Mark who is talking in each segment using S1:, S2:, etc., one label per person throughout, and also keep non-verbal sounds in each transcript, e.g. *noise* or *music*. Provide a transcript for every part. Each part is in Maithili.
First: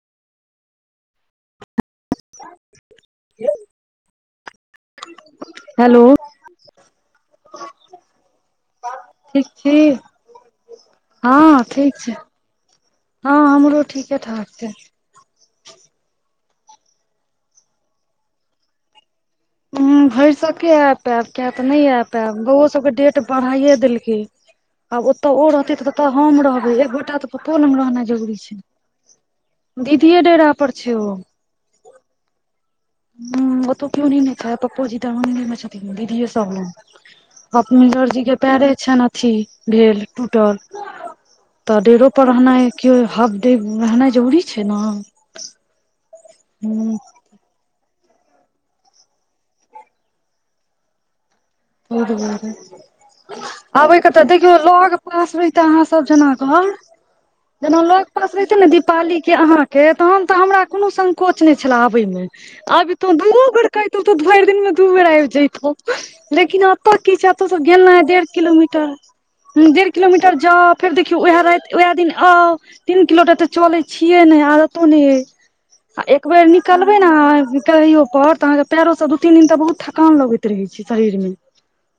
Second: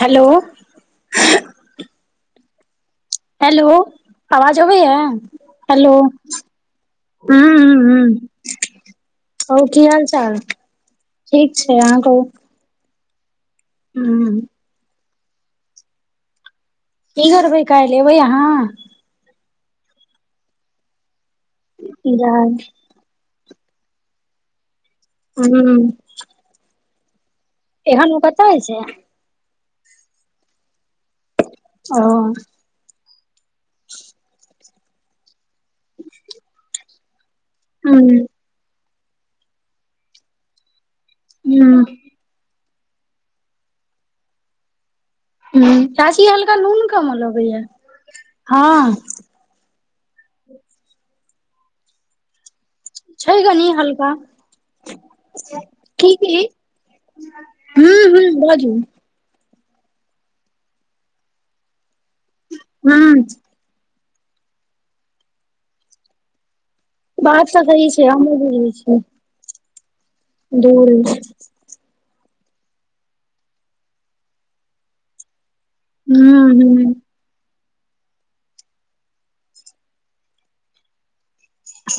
S1: हेलो। हेलो, आवाज आबि रहल यै, हेलो। हँ, ह, ह।
S2: ठीक
S1: कहू
S2: छी
S1: कि हाल चाल? ठीक
S2: हँ
S1: छै,
S2: ठीक
S1: आहाँ कहू?
S2: हँ, हमरो ठीके
S1: हूँ
S2: ठाक छै।
S1: कि करबै काल्हि एबै अहाँ?
S2: भरि सभके आ पयब किया तऽ नहि आ पयब बउआ सभके डेट बढ़ाइ देलकै आब ओतऽ ओ
S1: हूँ
S2: रह हम रहबै एकगोटा। सुपौलमे रहना
S1: एखन ओ
S2: जरूरी
S1: कतऽ
S2: छै, दीदी डेरा पर छै ओ।
S1: ओ।
S2: ह ओतो केउ न खाय पप्पा जी दरभंग में छथि दीदी सब
S1: हूँ
S2: भूपेंद्र जी के पयरे छनि अथी भेल टूटल तऽ
S1: हूँ
S2: डेरो पर रहनाइ केओ हफडेब रहनाइ जरूरी छै ने
S1: ह चाची हल्का नून
S2: ह
S1: कम लगैया हँ
S2: *unintelligible*
S1: छै कनी हल्का
S2: आबैके तऽ देखियौ लग पासमे त अहाँ सब
S1: की
S2: जेना
S1: की
S2: घर जेना
S1: हूँ
S2: लोग
S1: हूँ
S2: पास रहते ने
S1: बाजू
S2: दीपाली के आहाँ के तहन तऽ हमरा कोनो संकोच नहि छले आबे मे अब तो
S1: हूँ
S2: दुनु बेर कहितौ तो भर दिन मे दू बेर आब जतौ लेकिन आब ओतय की छै
S1: बात
S2: एतौ सब
S1: तऽ सही
S2: गेलना है
S1: छै
S2: डेढ़
S1: हमहुँ बुझै
S2: किलोमीटर
S1: छियै
S2: डेढ़ किलोमीटर जाउ
S1: दूर
S2: फेर देखियौ उएह राति उएह दिन आउ तीन किलो तऽ एते चले छियै ने आदतो नहि अइ आ एक
S1: हूँ
S2: बेेर
S1: हूँ
S2: निकलबे ने कहियो पर तऽ अहाँ के पारो सब दू तीन दिन ते बहुत थकान लगैत रहे छै शरीरमे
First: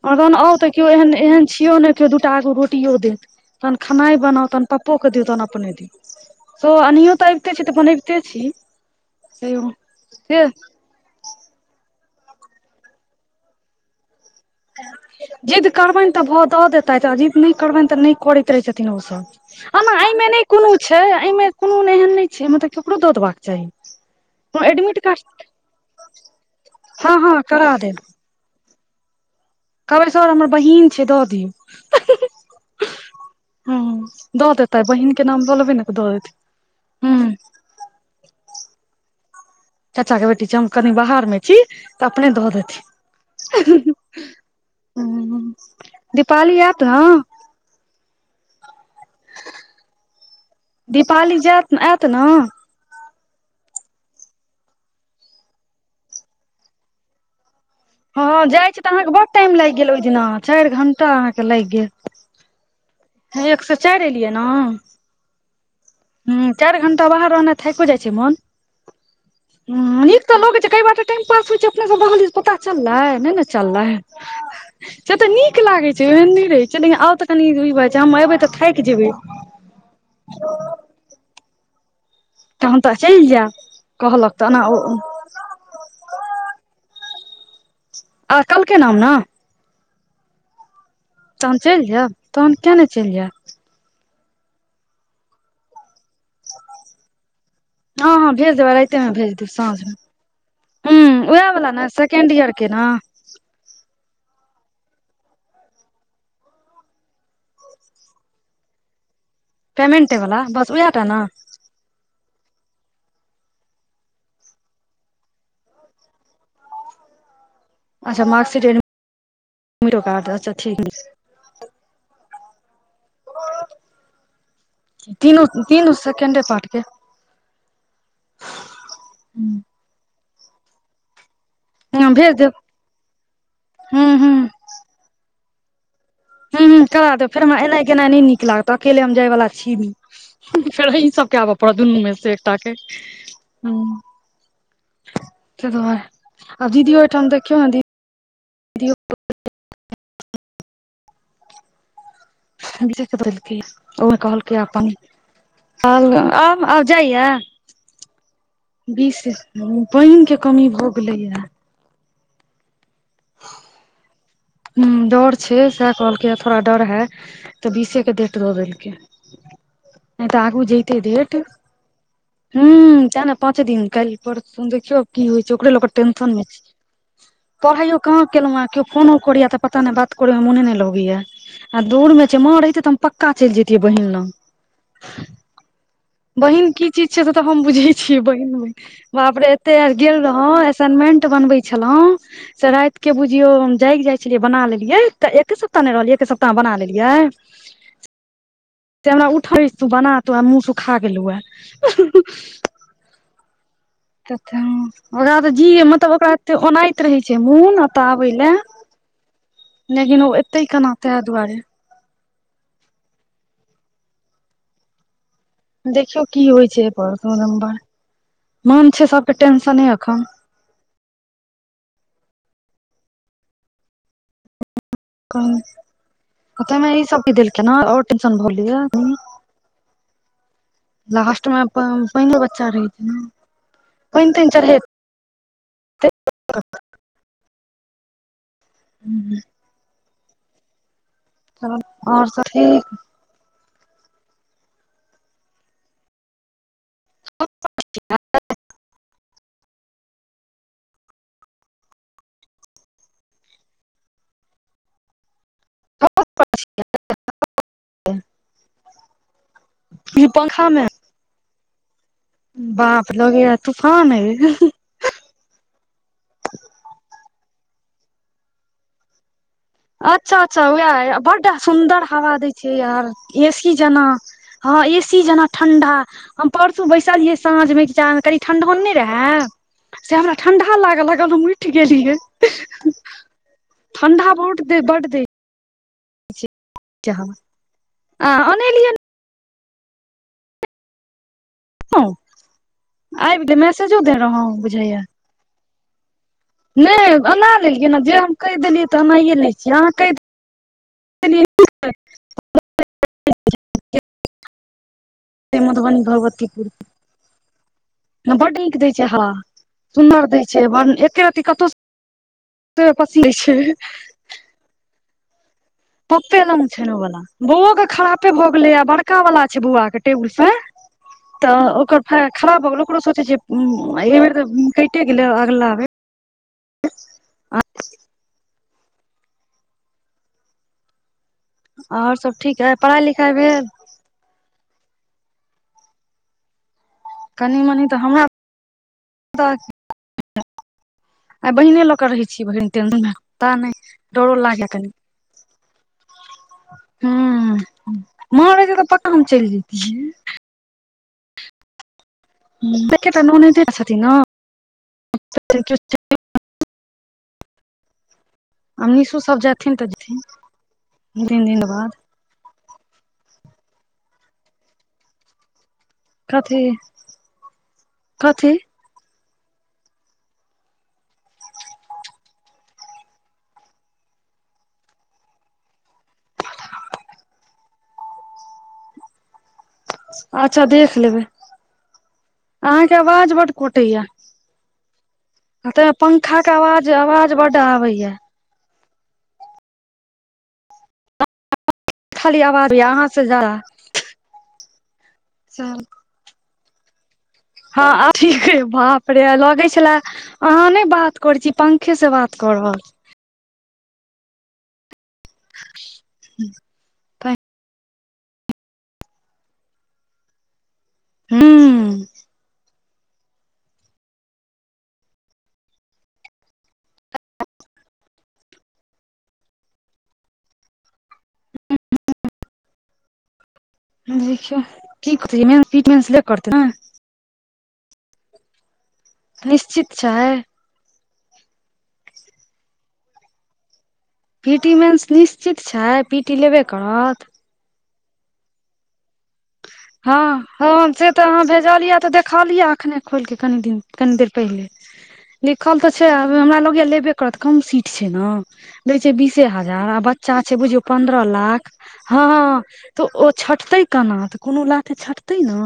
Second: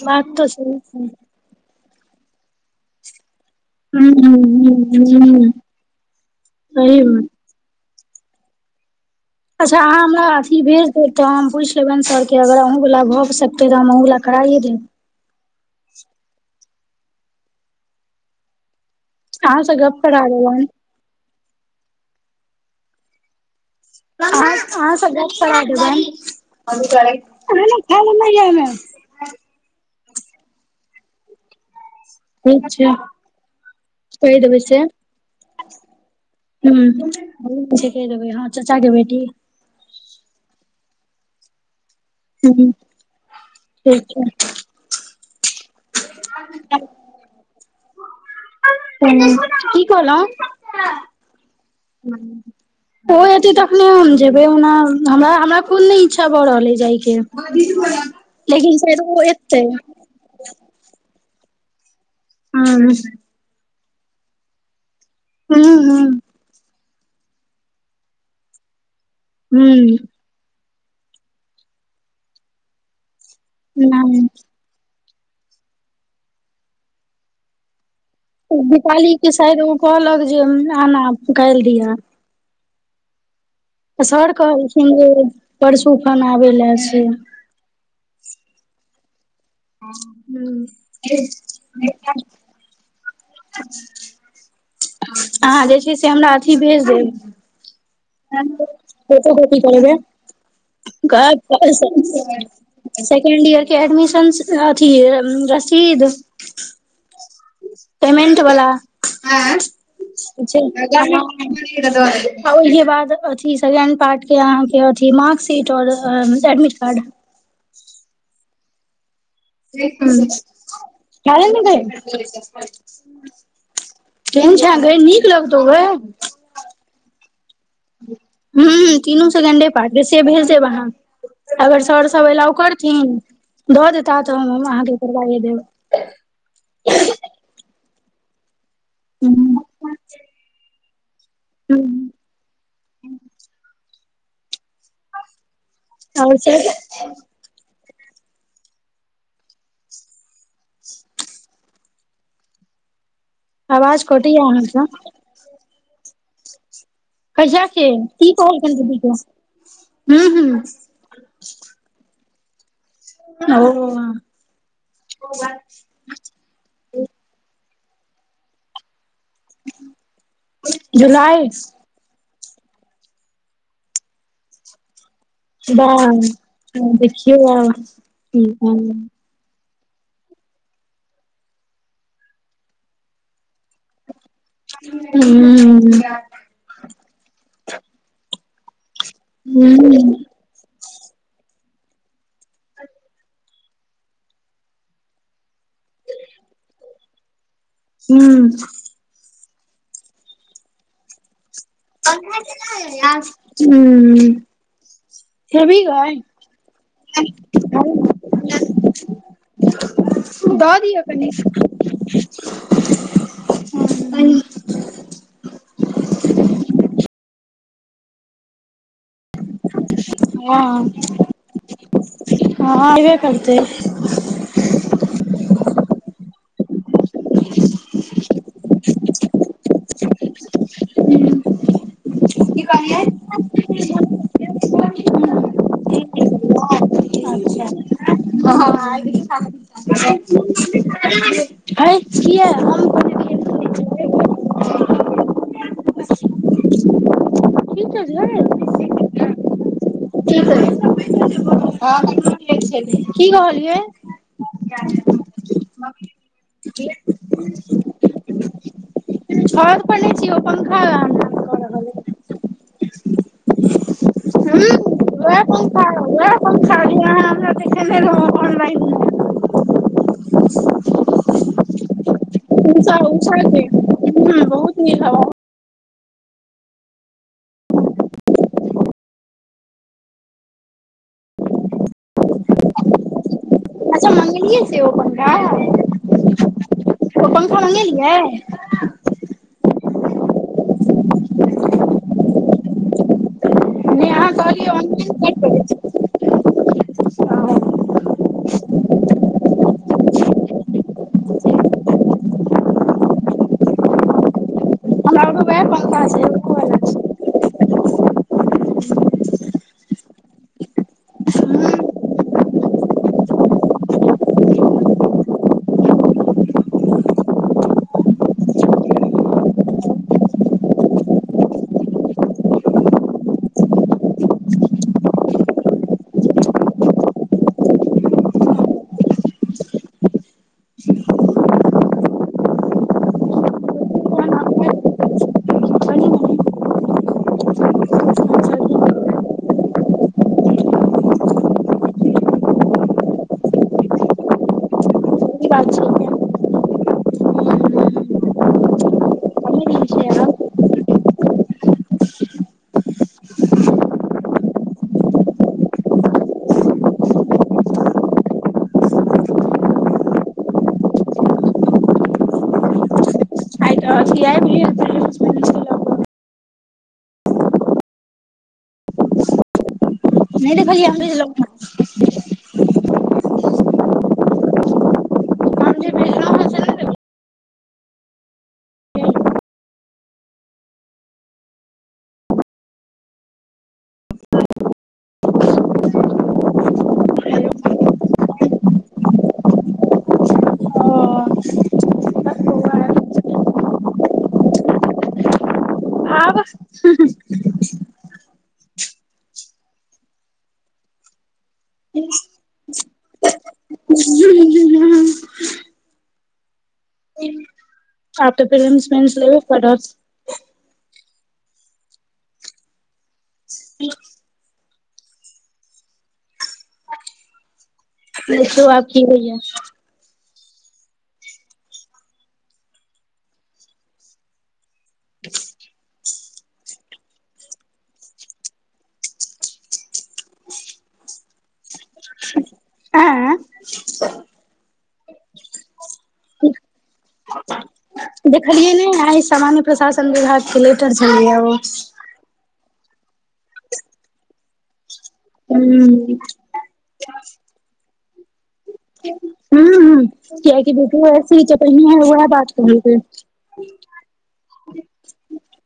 S1: बात
S2: आगन आउ तऽ
S1: सही
S2: केओ एह
S1: छै
S2: एहन छियौ ने केओ दू टा रोटियो देत तहन खेना
S1: हुं हुं
S2: बनाउ तहन पप्पो
S1: हुं
S2: के दियऔ तहन
S1: हुं
S2: अपने दीयौ तो
S1: सही
S2: आनियौ
S1: बात
S2: त ते छै तऽ बनैबिते छी तैयो
S1: अच्छ अहाँ हमरा
S2: से
S1: अथी भेज तऽ हम पूछ लेबन सर के अगर आहूँ वला भऽ सकतै तऽ हम आहूँ वाला कराइए देब
S2: जिद्द करबेन तऽ भऽ दऽ देतथि आ जिद्द नहि करबेन तऽ नहि करैत रहै छथिन ओ
S1: अहाँ से
S2: सभ एना
S1: गप करा
S2: एहिमे नहि
S1: देबनि
S2: कोनो छै एहिमे कोनो एहन नहि छै मतलब ककरो दऽ देबाक चाहि हँ हँ करा देब
S1: *inaudible*
S2: कहबै सर हमर बहिन छै दऽ दियौ
S1: ठीक छै
S2: हँ
S1: *unintelligible* कह
S2: दऽ
S1: देबै
S2: देतै
S1: से
S2: बहिन के नाम लऽ लेबै ने तऽ दऽ देतै
S1: *unintelligible*
S2: हूँ
S1: हू जे क देबै हँ चाचा के बेटी
S2: चाचा के बेटी छै हम कनि बाहर मे छी तऽ अपने दऽ
S1: हुं
S2: देथि
S1: ठीक छै
S2: *unintelligible* दीपाली आएत न
S1: *inaudible*
S2: दीपाली जैत
S1: *inaudible* ओ एते तखने हम जेबै ओना हमरा हमरा खुद नहि इच्छा भऽ रहल ह जाय के *unintelligible*
S2: हँं जाइ छी तऽ अहाँके बड टाइम लागि गेल ओहि दिना चारि घंटा अहाँके लागि गेल
S1: *inaudible*
S2: ह एक स चार एलियै ने
S1: *inaudible*
S2: ह चार घंटा बाहर रहना थको जाइ छै मन
S1: हुं
S2: *unintelligible* नीक नीक त लग छै कई बाटे टाइम पास हो छै अपने सब पता चललै नहि ने चलले
S1: नहि
S2: से तऽ नीक लागे छै ओहन नहि रहे छै लेकिन आउ तऽ कनि छै एबे
S1: दीपाली के शायद ओ कहलक जे लाना काइल दिह
S2: तहन तऽ चैल जेब
S1: सर कहल खिन ओ परसू खना आबे ले से
S2: आ कलके नाम ने
S1: *inaudible*
S2: तहन चलि जायब तहन किया नहि चल जायब
S1: *unintelligible* अहाँ जे छै से हमरा अथी भेज देब
S2: हँ हँ भेज
S1: *unintelligible*
S2: देबै राइते मे भेज देब
S1: फोटोकॉपी
S2: साँझ मे
S1: कलेबै *unintelligible*
S2: हूं उएह वला ने सेकेंड ईयर के ने
S1: सेकेंड ईयर के एडमिशन अथी रसीद पेमेंट वाला *unintelligible*
S2: पेमेंटे वला बस उएह टा ने
S1: ओहिके बाद अथि सेकेंड पार्ट के अहाँके अथि म सीटर एडमिट कार्ड
S2: अच्छा मार्कशीट ठीक
S1: चाल ने तै केन छ गए नीक लगतउ ग
S2: कऽ
S1: हं तीनू ‌ सेकंड डे पार्ट से भेज देब आहाँ अगर सर
S2: हं
S1: सब
S2: भेज देब
S1: एलउ करथिन दऽ
S2: हूं
S1: देता
S2: हूं
S1: तऽ हम आहाँके *unintelligible*
S2: हं हं करा दे फेर हमरा एनाइ केनाइ नहि नीक लागत अकेले हम जाय वाला
S1: ह
S2: छी नई फेर आँहि सबके आबऽ पड़त दुनू में से एकटा के ह तैं दूआर
S1: आओर से
S2: आब दीदी ओहिठाम देखियौ ने दीदी बदलक
S1: आवाज
S2: ओहि में
S1: कटैया
S2: कहलक अपन
S1: अहाँके
S2: आब आब जाइया
S1: कहिया के की कहलखिन दीदी के
S2: बीस
S1: हू
S2: पइन के
S1: हू
S2: कमी भऽ कुलियए
S1: ओ
S2: हं डोर छै से कहलकै थोड़ा डोर है तऽ बीसे के डेट दऽ देलकइ नय तऽ आगू जते डेट
S1: जुलाई
S2: हूँ तऽ ने पाँच दिन कालल पर सुन देखियौ की होइ छय ओकरे ल
S1: वाह
S2: टेंशन मे छै
S1: देखियौ आब
S2: पढ़ाइयो कहाँ
S1: की
S2: केलौ है
S1: ह
S2: केओ फोनो करिया तऽ पता नय बात करे मे मोने नहि लगैया आ दूर मे छै माँ रहिते तऽ पक्का चलि जैतियै बहिन लग
S1: हूँ
S2: बहिन की चीज छय से तऽ हम बुझे छियै बहिन बाप रे एते
S1: ह
S2: आर गेल रह हं असाइनमेंट बनबे छलहुं से राइत के बुझियौ हम जागि जाइ छलियै बना लेलियै तऽ एके सप्ताह नहि रहलियै एके सप्ताह में बना लेलियै
S1: हूँ
S2: से हमरा उठै तू बना तू मुह सुखा गेलौ हैं
S1: हूँ
S2: तऽ ओकरा तऽ जी मतलब ओकरा ए ओना त रहै छै मोन एतऽ आबै लए लेकिन ओ एते
S1: दऽ
S2: केना
S1: दिअ
S2: तैं दुआरे
S1: *unintelligible*
S2: देखियौ की होइ छै एपर दू नम्बर मन छय सबके टेंशने एखन
S1: हँ हँ होबे करतै
S2: तैमे ई सभके देलके नऽ आओर टेनशन भऽ गेलै
S1: *inaudible*
S2: लास्ट में पहिल बच्चा रहै छै पन तनि चढ़े
S1: *unintelligible*
S2: आओर सब ठीक
S1: *unintelligible* *unintelligible* *unintelligible* की कहलियइ
S2: *unintelligible*
S1: छत पर नय छी ओ पंखा हमरा कऽ रहल
S2: बाप रे, तूफान अइछ
S1: उहे *unintelligible* शड़ी अहाँ हमराने रहनलान
S2: अच्छा अच्छा उएह आइ बड सुन्दर हवा दैई
S1: उषा
S2: यार,
S1: उषा
S2: ए
S1: के
S2: सी जेनांक
S1: हूँ
S2: हां
S1: बहुत नीक
S2: एसी
S1: हवा
S2: जेनांक। *unintelligible* ठंडा? हम परसू साँझ में बैसल रहियै, कनि ठंडो नहि रहे। से हमरा ठंडा लागल लागल हम उइठ गेलियै ठंडा
S1: ई
S2: बहुत
S1: है
S2: दे
S1: छय ओ पंखा
S2: केहन
S1: ओ पंखा मंगेलियै
S2: ओनेलियन हँआइब कऽ मैसेजो
S1: नै
S2: देने
S1: अहाँ
S2: रहु
S1: कहलियै
S2: बुझैय यऽ
S1: *unintelligible*
S2: नहि एना
S1: हमरा
S2: लेलियै नऽ जे हम कहि देलियै तऽ अनाइए लै छियै अहाँ कहि *inaudible*
S1: लग
S2: *unintelligible*
S1: वैह
S2: मधुबनी
S1: पंखा छै ओ
S2: भगवतीपुर
S1: वला
S2: बड्ड नीक दै छै हँ सुनर दै छै एके रति कतहु पसी दै छै पप्पे लंग छै ओ वला बुओ कऽ खरापे भऽ गेलै। बड़का वाला छै बौआ कऽ टेबुल फैन तँ ओकर खराब भऽ गेल। ओकरो सोचै छियै एहि बेर तँ कैटे गेल अ अगिला बेर
S1: *inaudible*
S2: *unintelligible* आओर सभ ठीक य पढ़ाई-लिखाई भेल। कनि मनि तऽ हमरा
S1: छै
S2: *unintelligible* आइ बहिने लऽ कऽ रहैत छी *unintelligible* पता नइ डरो लागैय कनी
S1: *unintelligible* बात छै
S2: हूँ
S1: कहि दिन
S2: माँ रहते तऽ पक्का हम चलि जेतियै
S1: छै
S2: एकेटा ननैदे छथिन नऽ *unintelligible* आब निशु सभ जेथिन तऽ जेथिन दू-तीन दिन बाद।
S1: आय तऽ अथि अबि गेल छै *unintelligible*
S2: कथी कथी
S1: नहि देखलिऐ *unintelligible* हम जे भेजलौं हें से नहि
S2: अच्छा, देख लेबै। अहाँक आवाज बड्ड कटैत य। ताई मे पंखा के आवाज आवाज बड्ड आबई य खाली आवाजे
S1: देखलियै
S2: अहाँसँ जादा। *inaudible*
S1: आब। *unintelligible*
S2: हँ आब ठीक ये बाप रे लगै छलै अहाँ नई बात करै छी पंखे सँ बात कऽ रहल छी
S1: *inaudible*
S2: *inaudible* छी।
S1: आब त *unintelligible*
S2: हूँ
S1: देखियौ आब की हौया
S2: *inaudible* देखियौ की करतै मेन *unintelligible* न निश्चित छै।
S1: आँय
S2: पी टी मेन्स निश्चित छै। पी टी लेबे करत।
S1: देखलियै नै आय सामान्य प्रशासन विभाग
S2: हँ
S1: के
S2: हँ हम
S1: लेटर
S2: से तऽ
S1: छलैये
S2: अहाँ
S1: ओ
S2: भेजलियै, तऽ देखलियै अखने खोलि कऽ कनी दिन कनि देर पहिले लिखल तँ छै
S1: हूं
S2: आब हमरा लगैय लेबे करत कम सीट छै नऽ लै छै बीसे हजार
S1: हूं
S2: आ बच्चा छै
S1: कियाकि
S2: बुझियौ
S1: बेटियो
S2: पन्द्रह
S1: एस सी के
S2: लाख
S1: पहिनैये
S2: हँ
S1: वैह बात
S2: हँ
S1: कहलकै
S2: तऽ ओ छटतै केना तऽ कोनो लाथे छटतै नऽ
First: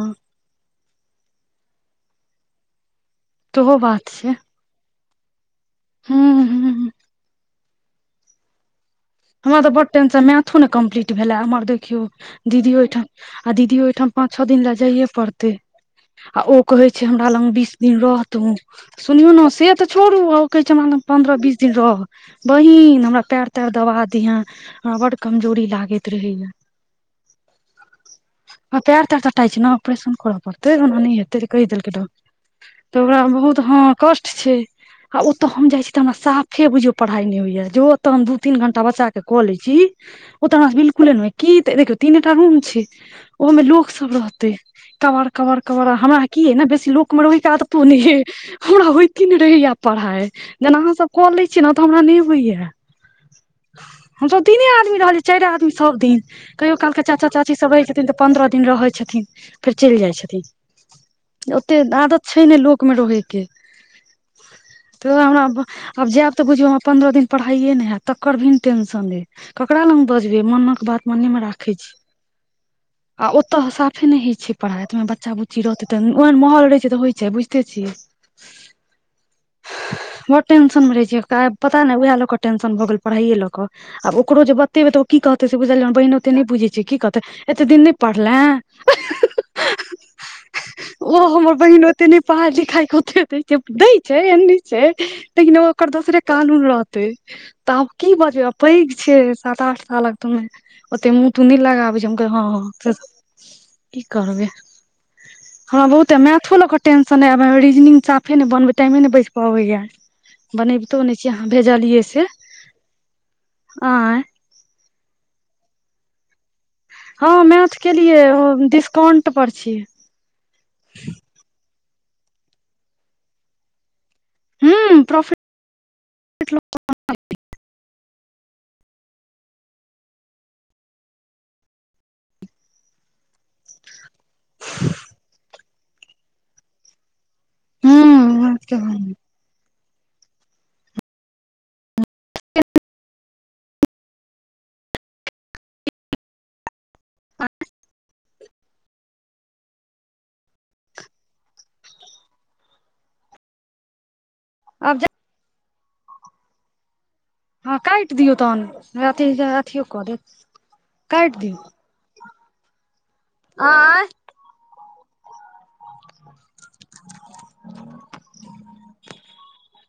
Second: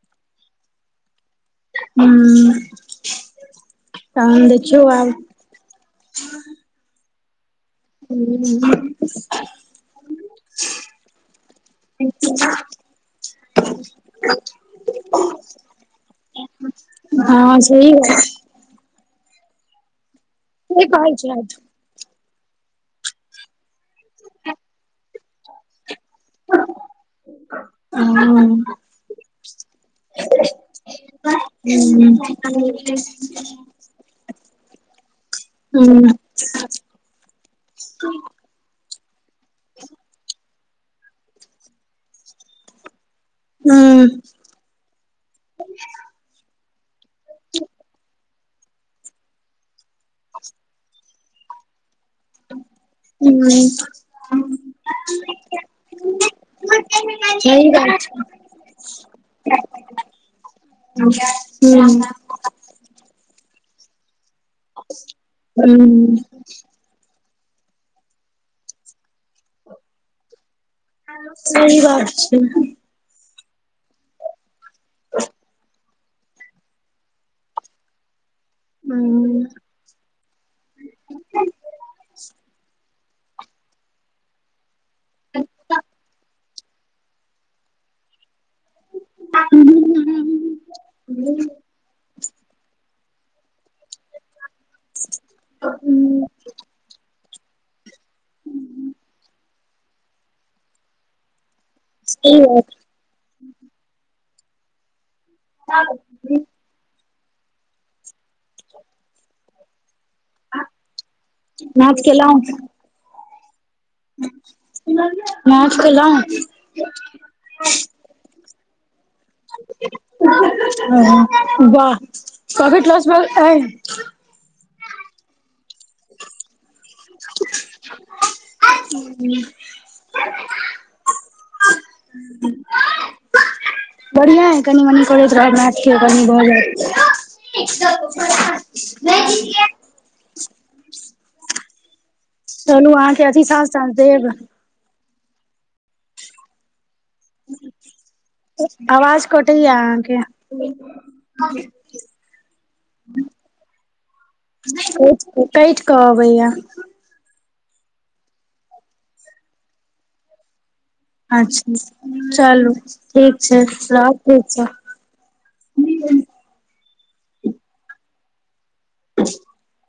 S1: हू
S2: सेहो बात छै
S1: तहन दिखायो आब
S2: हूँ हूँ
S1: हूँ *unintelligible*
S2: हमरा तऽ बड टेनसँ मैथो ने कम्प्लीट भेले हमर देखियौ दीदी ओहिठाम। आ दीदी ओहिठाम पाँच छउ दिन लए जाइए पड़तै आ ओ कहै छय जे हमरा लग बीस
S1: सही
S2: दिन रहत। तूँ सुनौ ने, से तँ छोड़ू। आ कहै
S1: सही
S2: छय
S1: छैथ
S2: पन्द्रह-बीस दिन रहू। बहिन हमरा पैर तैर दवा दिहे हमरा बड़ कमजोरी लागैत रहैया
S1: ह *unintelligible*
S2: पैर-तार तटाई छय ने। ऑपरेशन करऽ पड़तै, ओना नहि हेतै, से डॉक्टर कहि देलनि। तऽ ओकरा बहुत ह कष्ट छय आ ओतऽ हम जाइ छी तऽ हमरा साफ फेर बुझियौ पढ़ाइ नई होइए जो ओतय हम दू तीन घण्टा बच्चाके कऽ लैई छी ओतऽ हमरा बिलकुले ने की देखियौ तीन टा रूम छै ओहो में लोक सब रहते कवड़ कवड़ कबड़ हमरा की ह ने बेसी लोक में रोहि आदत तू ने है हमरा होइते ने रहैया पढ़ाई जेना अहाँ सब कऽ लै छियै ने तऽ हमरा नइ होइया
S1: हूँ
S2: हमसब तीने आदमी रहलियै। चारि आदमी सभ दिन नहि रहैत छल। कहियो-काल चाचा-चाचीसब रहैत छथि, तँ पन्द्रह दिन रहैत छथि, फेर चलि जाइत छथि।
S1: हूँ
S2: छइ ने लोक रहै के तोरा हमरा
S1: हुँ
S2: आब
S1: हुँ
S2: जेब तऽ बुझियौ, पन्द्रह दिन पढ़ाइए नहि होएत। तकरो टेंशन छय। मोनक बात आखिर ककरा लग बजबै? मनेमे राखै
S1: सही
S2: छी।
S1: बात छै हुँ हुँ सही बात छै
S2: आ ओतऽ साफे नहि होइत छै। पढ़ाइ तँऽ रहबे करतै, बच्चा-बुच्ची रहतै तँऽ ओहन माहौल रहैत छै। से तँऽ बुझिते छियइ।
S1: हं
S2: बड टेंशन मे रहे छै पता नई उएह ल कऽ टेंशन भऽ गेल पढ़ाइयए लऽ कऽ आब ओकरो जे बतेबै, तँ ओ की कहतै से बुझलियै। बहिन ओतेक नहि बुझैत छय, एतेक दिनसँ नहि पढ़लै। ओ हमर बहिन ओते नई पढ़ाई लिखाई केते दऽ छै दय छै ऐनी से लेकिन ओकर दोसरे कानून रहत तऽ आब की बाजबै? पैघ छय, सात-आठ सालक तऽ अछि। ओते मुँह नहि लगाब।
S1: सही बात
S2: हँ, की कहब? हमरा बहुते मैथों लाकर। टेंशन नई आब रीजनिंग साफे नइ बनबे टाइमे नई बच पबैया बनबितो नइ छियै, अहाँ
S1: नाच
S2: भेजलियै से।
S1: केलौं
S2: आ *unintelligible*
S1: नाच केल‌उ
S2: हँ मैथ केलियए डिस्काउंट पर छी
S1: वाह ककट कलास बेग आई
S2: हं प्रोफिट *unintelligible*
S1: *unintelligible* बढ़िआँ हइ कनि मनि करैत रहब मैथ कनि भऽ
S2: हूँ
S1: जात
S2: मैथ के
S1: एक चलू अहाँ के अथि सास साझ देब आवाज कटैए अहाँके
S2: आब
S1: क कहबैया।
S2: हँ, काइट दियौ, तखन अथियो कऽ देत। काटि दियौ
S1: अच्छा चलू ठीक छय
S2: आँय
S1: रखै छी। *inaudible*